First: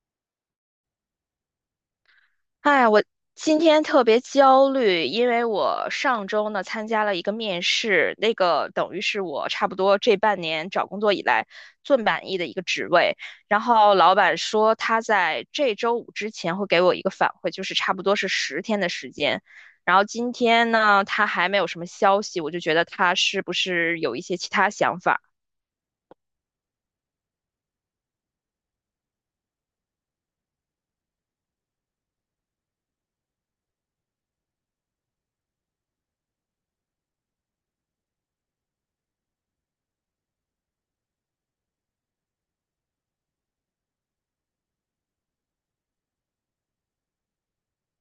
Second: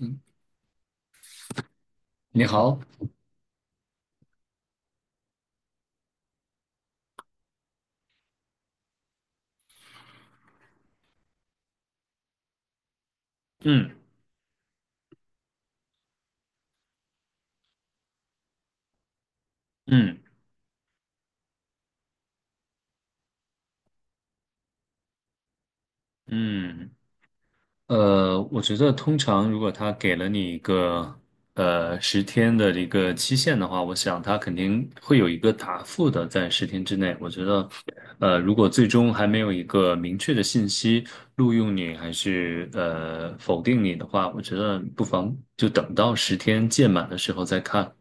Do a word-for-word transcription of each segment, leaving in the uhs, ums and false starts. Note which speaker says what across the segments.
Speaker 1: 嗯，你好，
Speaker 2: 哎，我今天特别焦虑，因为我上周呢参加了一个面试，那个等于是我差不多这半年找工作以来最满意的一个职位。然后
Speaker 1: 嗯
Speaker 2: 老板说他在这周五之前会给我一个反馈，就是差不多是十天的时间。然后
Speaker 1: 嗯
Speaker 2: 今天呢，他还没有什么消息，我就觉得他是不是有一些其他想法。
Speaker 1: 嗯，呃，我觉得通常如果他给了你一个呃十天的一个期限的话，我想他肯定会有一个答复的，在十天之内。我觉得，呃，如果最终还没有一个明确的信息录用你还是呃否定你的话，我觉得不妨就等到十天届满的时候再看。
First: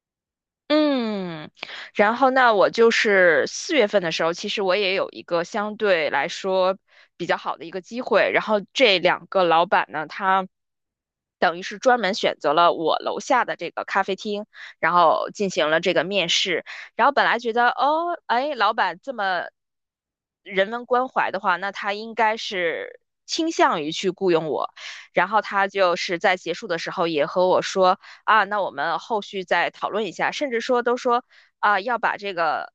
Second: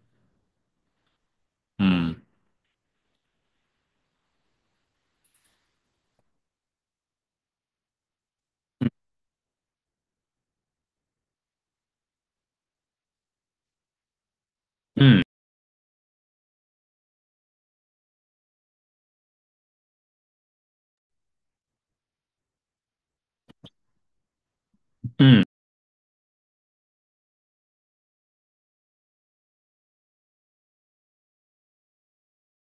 Speaker 2: 嗯，然
Speaker 1: 嗯
Speaker 2: 后那我就是四月份的时候，其实我也有一个相对来说比较好的一个机会。然后这两个老板呢，他等于是专门选择了我楼下的这个咖啡厅，然
Speaker 1: 嗯
Speaker 2: 后进行了这个面试。然后本来觉得，哦，哎，老板这么人文关怀的话，那他应该是倾向于去雇佣我。然后
Speaker 1: 嗯，
Speaker 2: 他就是在结束的时候也和我说。啊，那我们后续再讨论一下，甚至说都说啊，要把这个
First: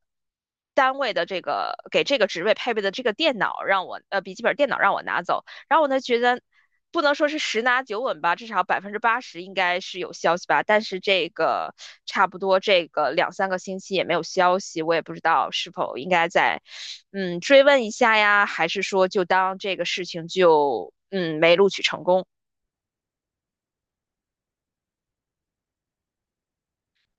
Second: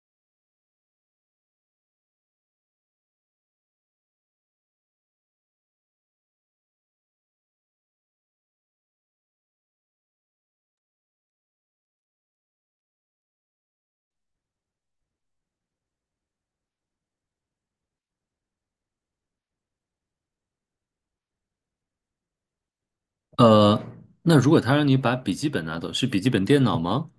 Speaker 2: 单位的这个给这个职位配备的这个电脑让我呃笔记本电脑让我拿走，然后我呢觉得。不能说是十拿九稳吧，至少百分之八十应该是有消息吧。但是这个差不多这个两三个星期也没有消息，我也不知道是否应该再嗯追问一下呀，还是说就当这个事情就嗯没录取成功。
Speaker 1: 呃，那如果他让你把笔记本拿走，是笔记本电脑吗？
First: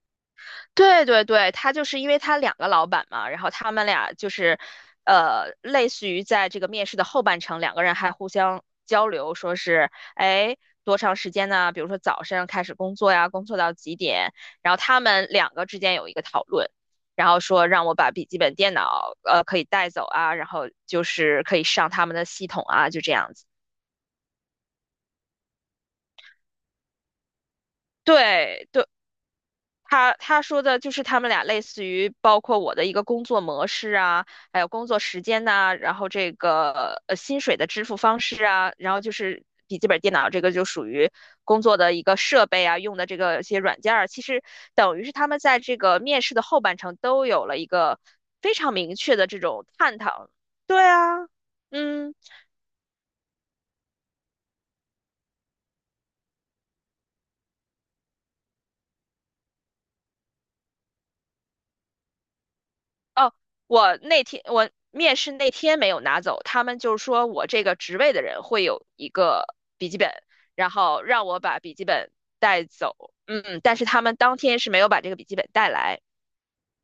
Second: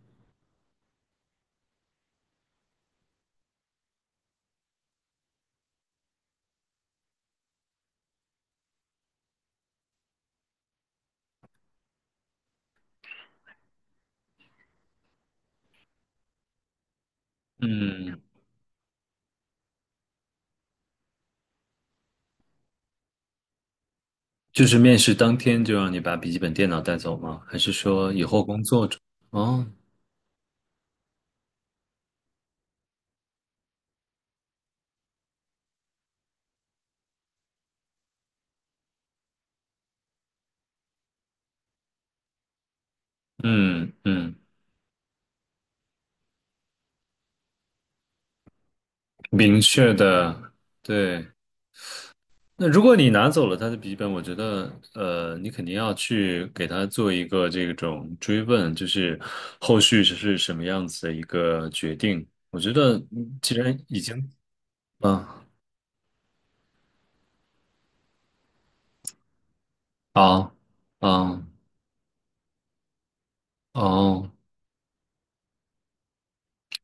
Speaker 2: 对对对，他就是因为他两个老板嘛，然后他们俩就是，呃，类似于在这个面试的后半程，两个人还互相交流，说是，哎，多长时间呢？比如说早上开始工作呀，工作到几点？然后他们两个之间有一个讨论，然后说让我把
Speaker 1: 嗯。
Speaker 2: 笔记本电脑，呃，可以带走啊，然后就是可以上他们的系统啊，就这样子。
Speaker 1: 就是面试当天就让你把笔记本电脑带走吗？还是说以后工
Speaker 2: 对
Speaker 1: 作
Speaker 2: 对，
Speaker 1: 中？哦，
Speaker 2: 他他说的就是他们俩类似于包括我的一个工作模式啊，还有工作时间呐、然后这个呃薪水的支付方式啊，然后就是笔记本电脑这个就属于工作的一个设备啊，用的这个一些软
Speaker 1: 嗯
Speaker 2: 件儿，其
Speaker 1: 嗯，
Speaker 2: 实等于是他们在这个面试的后半程都有了一个非常明确的这
Speaker 1: 明
Speaker 2: 种
Speaker 1: 确
Speaker 2: 探讨。
Speaker 1: 的，
Speaker 2: 对
Speaker 1: 对。
Speaker 2: 啊，嗯。
Speaker 1: 那如果你拿走了他的笔记本，我觉得，呃，你肯定要去给他做一个这种追问，就是后续是什么样子的一个决定。我觉得，
Speaker 2: 哦，
Speaker 1: 嗯既然
Speaker 2: 我
Speaker 1: 已经，
Speaker 2: 那天我面
Speaker 1: 嗯，
Speaker 2: 试那天没有拿走，他们就是说我这个职位的人会有一个笔记本，
Speaker 1: 好，
Speaker 2: 然后让我
Speaker 1: 嗯，
Speaker 2: 把笔记本带走。嗯，但是他们
Speaker 1: 哦。
Speaker 2: 当天是没有把这个笔记本带来。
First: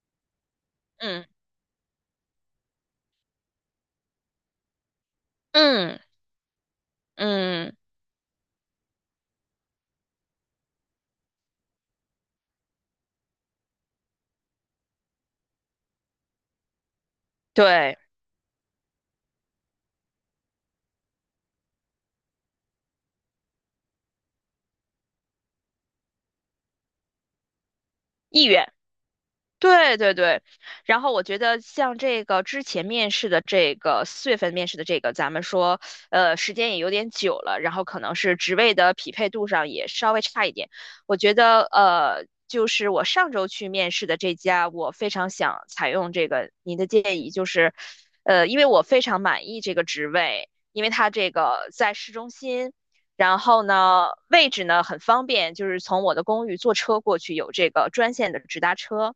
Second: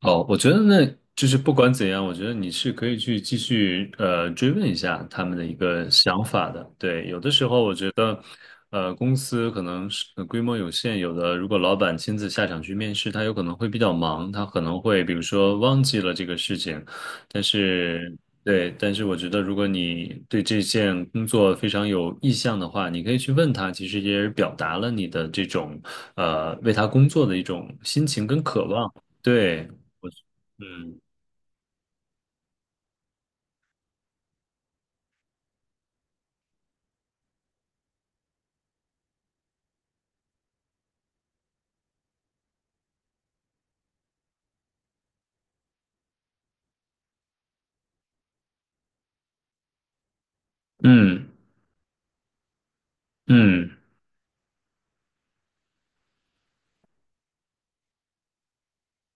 Speaker 1: 哦，我觉得那就
Speaker 2: 嗯
Speaker 1: 是不管怎样，我觉得你是可以去继续呃追问一下他们的一个
Speaker 2: 嗯
Speaker 1: 想法的。对，有的时候
Speaker 2: 嗯，
Speaker 1: 我觉得，呃，公司可能是呃规模有限，有的如果老板亲自下场去面试，他有可能会比较忙，他可能会比如说忘记了这个事情。但
Speaker 2: 对，
Speaker 1: 是，对，但是我觉得如果你对这件工作非常有意向的话，你可以去问他，其实也是表达了你的这种呃为他工作的一种心情跟
Speaker 2: 意
Speaker 1: 渴
Speaker 2: 愿。
Speaker 1: 望。对，
Speaker 2: 对对对，
Speaker 1: 嗯
Speaker 2: 然后我觉得像这个之前面试的这个四月份面试的这个，咱们说，呃，时间也有点久了，然后可能是职位的匹配度上也稍微差一点。我觉得，呃，就是我上周去面试的这家，我非常想采用这个您的建议，就是，呃，因为我非常满意这个职位，因为它
Speaker 1: 嗯
Speaker 2: 这个在市中心。然后
Speaker 1: 嗯
Speaker 2: 呢，位置呢很方便，就是从我的公寓坐车过去，有这个专线的直达车。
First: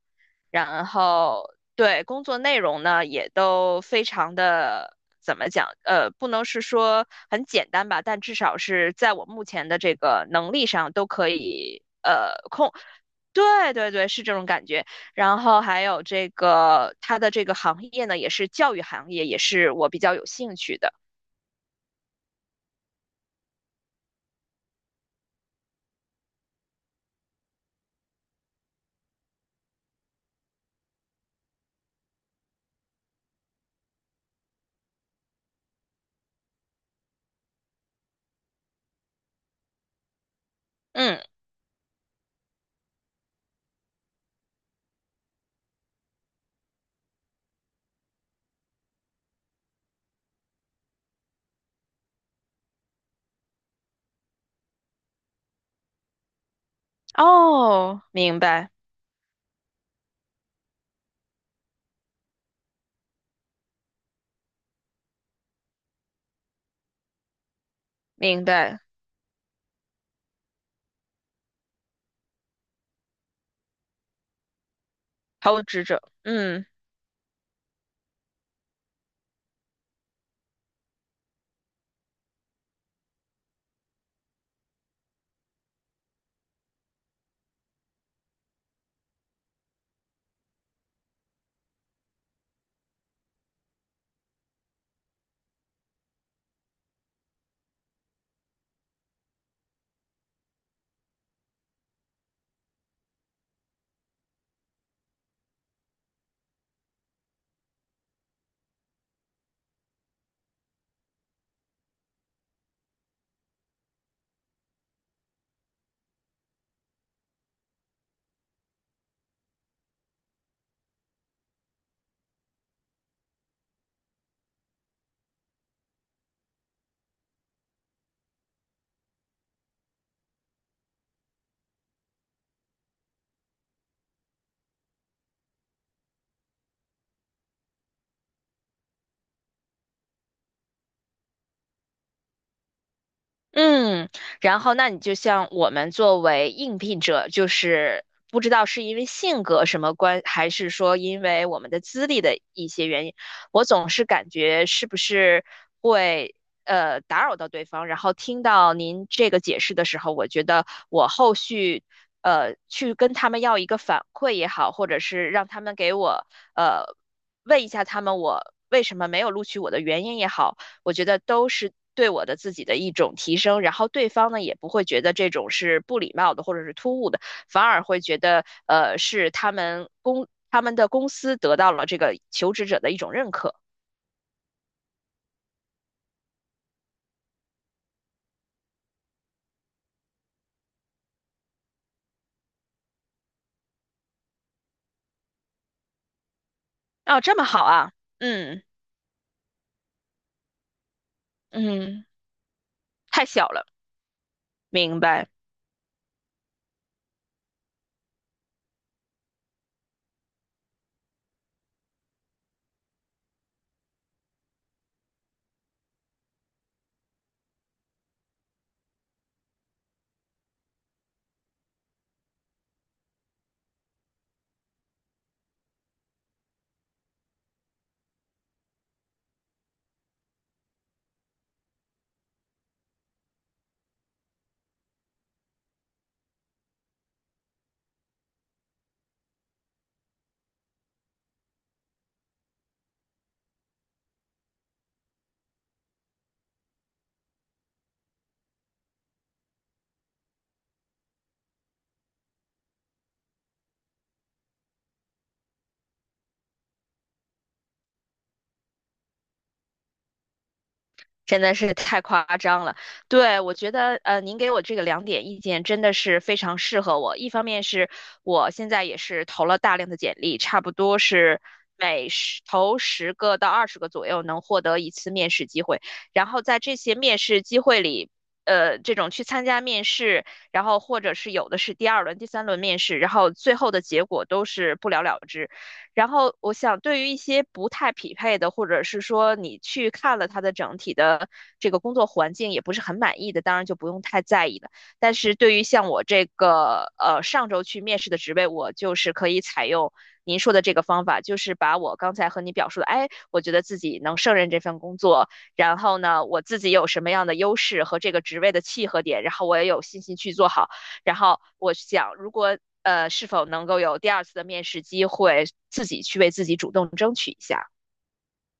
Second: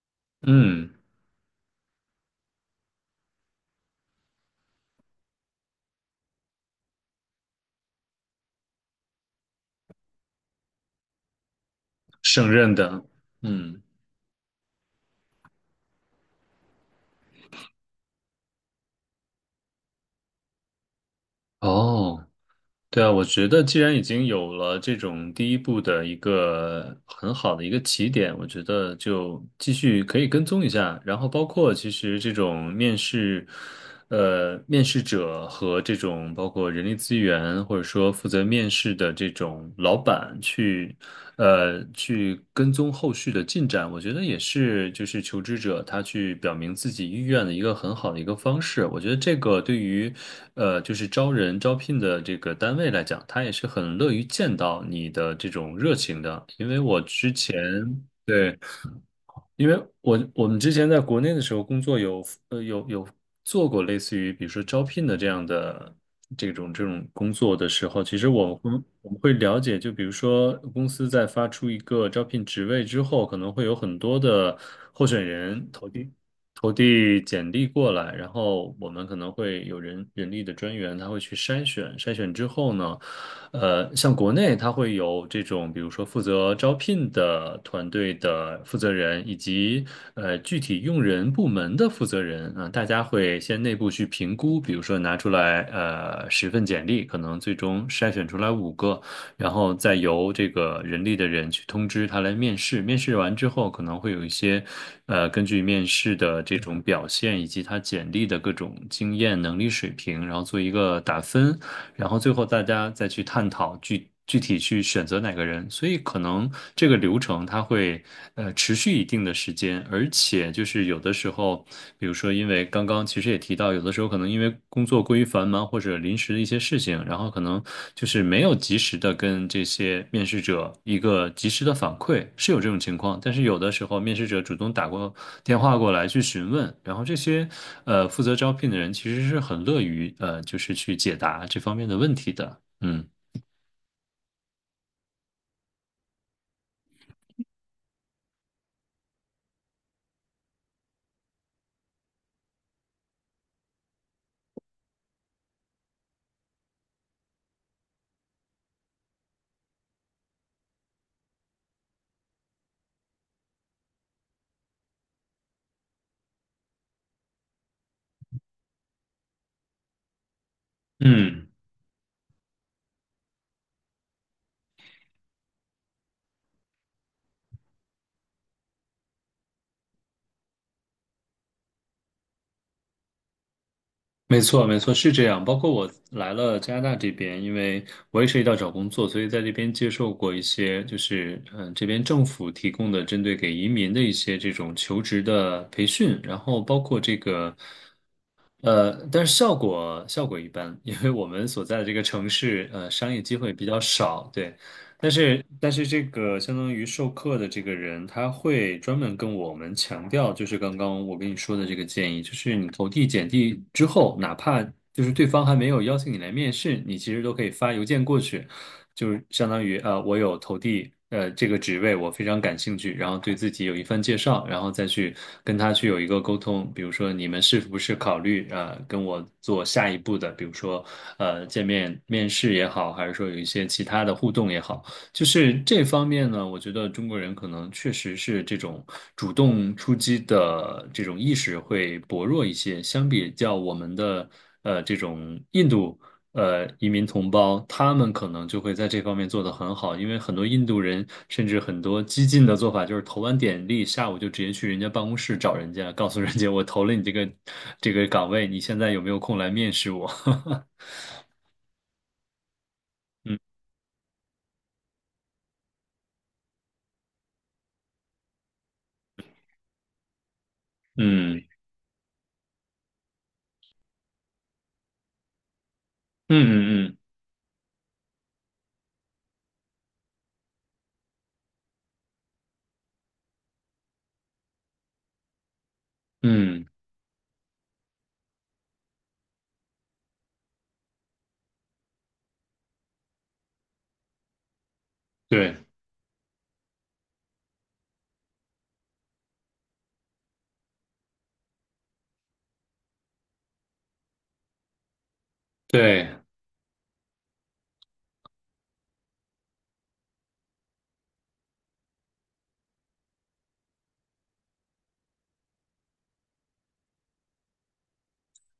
Speaker 2: 然
Speaker 1: 嗯，
Speaker 2: 后对工作内容呢，也都非常的怎么讲？呃，不能是说很简单吧，但至少是在我目前的这个能力上都可以呃
Speaker 1: 胜任
Speaker 2: 控。
Speaker 1: 的，
Speaker 2: 对
Speaker 1: 嗯，
Speaker 2: 对对，是这种感觉。然后还有这个它的这个行业呢，也是教育行业，也是我比较有兴趣的。
Speaker 1: 哦，对啊，我觉得既然已经有了这种第一步的一个很好的一个起点，我觉得就继续可以跟踪一下，然后包括其实这种面试。呃，面试者和这种包括人力资源或者说负责面试的这种老板去，
Speaker 2: 嗯，
Speaker 1: 呃，去跟踪后续的进展，我觉得也是就是求职者他去表明自己意愿的一个很好的一个方式。我觉得这个对于，呃，就是招人招聘的这个单位来讲，他也是很乐于见到你的这种热情的，因为我之前。
Speaker 2: 哦，明
Speaker 1: 对。
Speaker 2: 白
Speaker 1: 因为我我们之前在国内的时候工作有呃有有做过类似于比如说招聘的这样的这种这种工作的时候，其实
Speaker 2: 明
Speaker 1: 我
Speaker 2: 白，
Speaker 1: 们我们会了解，就比如说公司在发出一个招聘职位之后，可能会有很多的候选
Speaker 2: 投资
Speaker 1: 人
Speaker 2: 职
Speaker 1: 投
Speaker 2: 者，
Speaker 1: 递
Speaker 2: 嗯。
Speaker 1: 投递简历过来，然后我们可能会有人人力的专员，他会去筛选，筛选之后呢。呃，像国内它会有这种，比如说负责招聘的团队的负责人，以及呃具体用人部门的负责人啊，大家会先内部去评估，比如说拿出来呃十份简历，可能最终筛选出来五个，然后再由这个人力的人去通知他来面试。面试完之后，可能会有一些呃根据面试的这种表现以及他简历的各种经验能力水平，然后做一个打分。然后最后大家再去探讨具具体去选择哪个人，所以可能这个流程它会呃持续一定的时间，而且就是有的时候，比如说因为刚刚其实也提到，有的时候可能因为工作过于繁忙或者临时的一些事情，然后。可能就是没有及时的跟这些面试者一个及时的反馈，是有这种情况。但是有的时候，面试者主动打过电话过来去询问，然后这些呃负责招聘的人其实是很乐于呃就是去解答这方面的问题的。嗯
Speaker 2: 嗯，然后那你就像我们作为应聘者，就是不知道是因为性格什么关，还是说因为我们的资历的一些原因，我总是感觉是不是会呃打扰到对方。然后听到您这个解释的时候，我觉得我后续呃去跟他们要一个反馈也好，或者是让他们给我呃问一下他们我为什么没有录取我的原因也好。我觉得
Speaker 1: 嗯。
Speaker 2: 都是对我的自己的一种提升，然后对方呢也不会觉得这种是不礼貌的或者是突兀的，反而会觉得呃是他们公他们的公司得到了这个求职者的一种认可。
Speaker 1: 没错，没错，是这样。包括我来了加拿大这边，因为我也涉及到找工作，所以在这边接受过一些，就是嗯，这边政府提供的针对给移民的一些这种求职的培训，然后包括这
Speaker 2: 哦，这么
Speaker 1: 个。
Speaker 2: 好啊，嗯
Speaker 1: 呃，但是效果效果一般，因为我们所在的这个
Speaker 2: 嗯，
Speaker 1: 城市，呃，商业
Speaker 2: 太
Speaker 1: 机
Speaker 2: 小
Speaker 1: 会比
Speaker 2: 了，
Speaker 1: 较少，对。
Speaker 2: 明
Speaker 1: 但
Speaker 2: 白。
Speaker 1: 是但是这个相当于授课的这个人，他会专门跟我们强调，就是刚刚我跟你说的这个建议，就是你投递简历之后，哪怕就是对方还没有邀请你来面试，你其实都可以发邮件过去，就是相当于呃，我有投递呃这个职位，我非常感兴趣，然后对自己有一番介绍，然后再去跟他去有一个沟通，比如说你们是不是考虑呃跟我做下一步的，比如说呃见面面试也好，还是说有一些其他的互动也好。就是这方面呢，我觉得中国人可能确实是这种主动出击的这种意识会薄弱一些，相比较我们的呃这种印度呃移民同胞，他们可能就会在这方面做得很好，因为很多印度人甚至很多激进的做法就是投完简历，下午就直接去人家办公室找人家，告诉人家我投了你这个这个岗位，你现在有没有空来面试我？
Speaker 2: 真的是太夸张了，
Speaker 1: 嗯
Speaker 2: 对，我觉得呃，您给我这个两点意见真的是非常适合我。一方面是我现在也是投了大量的简历，差不多是
Speaker 1: 嗯
Speaker 2: 每十投十个到二十个左右能获得一次面试机会。然
Speaker 1: 嗯
Speaker 2: 后在这
Speaker 1: 嗯
Speaker 2: 些
Speaker 1: 嗯
Speaker 2: 面试机会里，呃，这种去参加面试，然后或者是有的是第二轮、第三轮面试，然后最后的结果都是不了了之。然后我
Speaker 1: 嗯，
Speaker 2: 想，对于一些不太匹配的，或者是说你去看了他的整体的这个工作环境也不是很满意的，当然就不用太在意了。但是对于
Speaker 1: 对
Speaker 2: 像我这个呃上周去面试的职位，我就是可以采用您说的这个方法，就是把我刚才和你表述的，哎，我觉得自己能胜任这份工作，然后
Speaker 1: 对。
Speaker 2: 呢，我自己有什么样的优势和这个职位的契合点，然后我也有信心去做好。然后我想，如果呃是否能够有第二次的面试机会，自己去为自己主动争取一下。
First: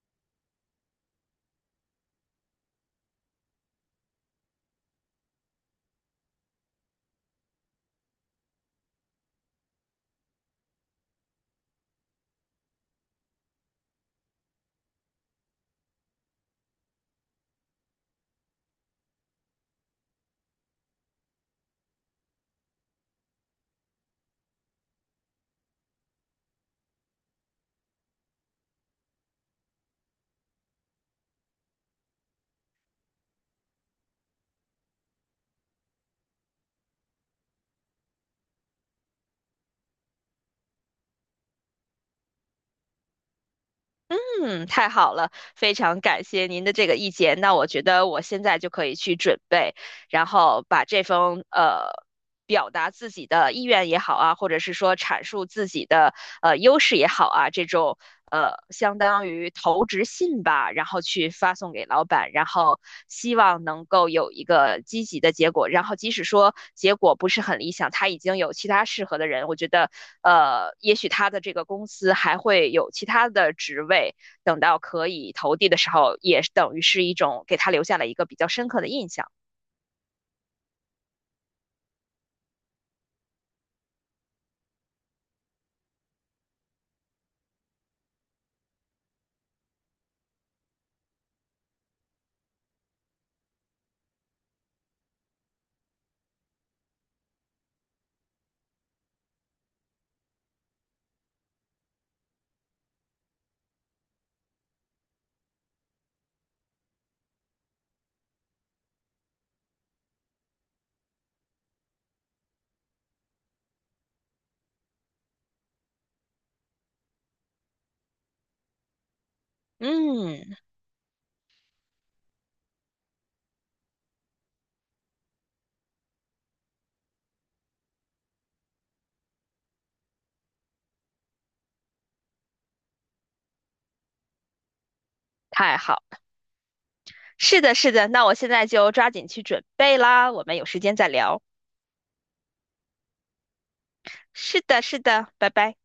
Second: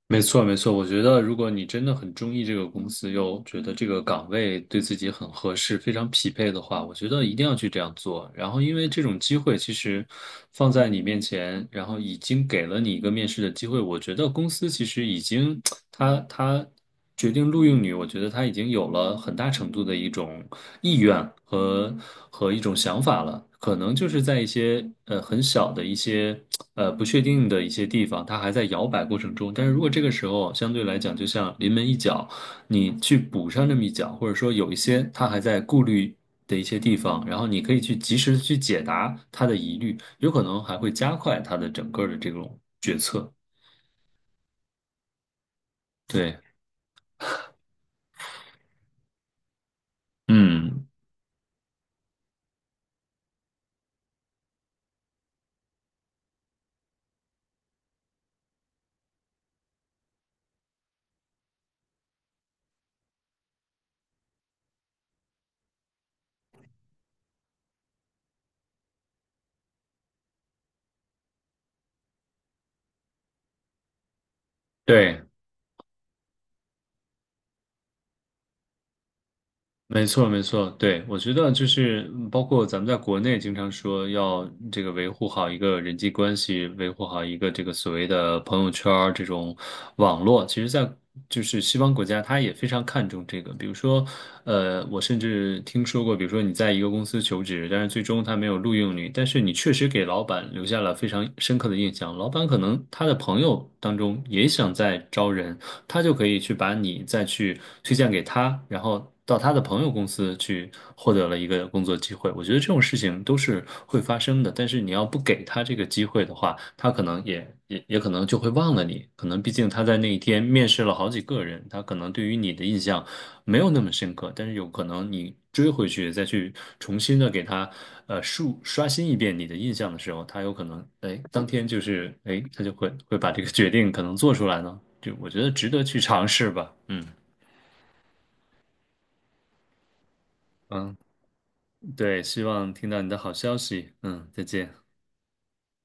Speaker 1: 没错，没错。我觉得，如果你真的很中意这个公司，又觉得这个岗位对自己很合适、非常匹配的话，我觉得一定要去这样做。然后，因为这种机会其实放在你面前，然后已经给了你一个面试的机会，我觉得公司其实已经，他他决定录用你，我觉得他已经有了很大程度的一种意愿和和一种想法了。可能就是在一些呃很小的一些。呃不确定的一些地方，它还在摇摆过程中。但是如果这个时候相对来讲，就像临门一脚，你去补上这么一脚，或者说有一些它还在顾虑的一些地方，然后你可以去及时的去解答他的疑虑，有可能还会加快它的整个的这种决策。
Speaker 2: 嗯，太好了，非常感
Speaker 1: 对，
Speaker 2: 谢您的这个意见。那我觉得我现在就可以去准备，然后把
Speaker 1: 嗯，
Speaker 2: 这封呃表达自己的意愿也好啊，或者是说阐述自己的呃优势也好啊，这种呃相当于投职信吧，然后去发送给老板，然后希望能够有一个积极的结果。然后即使说结果不是很理想，他已经有其他适合的人，我觉得呃，也许他的这个公司还会有其他的职位。等到可
Speaker 1: 对。
Speaker 2: 以投递的时候，也等于是一种给他留下了一个比较深刻的印象。
Speaker 1: 没错，没错，对，我觉得就是嗯包括咱们在国内经常说要这个维护好一个人际关系，维护好一个这个所谓的朋友圈儿这种网络，其实在就是西方国家，他也非常看重这个。比如说，呃，我甚至听说过，比如说你在一个公司求职，但是最终他没有录用你，但是你确实给老板留下了非常深刻的印象，老板可能他的朋友当中也想再招人。他就可以去把你再去推荐给他，然后到他的朋友公司去获得了一个工作机会。我觉得这种事情都是会发生的，但是你要不给他这个机会的话，他可能也也也可能就会忘了你。可能毕竟他在那一天
Speaker 2: 嗯，
Speaker 1: 面试了好几个人，他可能对于你的印象没有那么深刻，但是有可能你追回去再去重新的给他呃述刷新一遍你的印象的时候，他有可能哎当天就是哎他就会会把这个决定可能做出来呢，就我觉得值
Speaker 2: 太
Speaker 1: 得去
Speaker 2: 好，
Speaker 1: 尝试吧，嗯
Speaker 2: 是的，是的，那我现在就抓紧去准备啦，我们有时间
Speaker 1: 嗯，
Speaker 2: 再聊。
Speaker 1: 对，希望听到你的好消息，嗯，再
Speaker 2: 是
Speaker 1: 见。
Speaker 2: 的，是的，拜拜。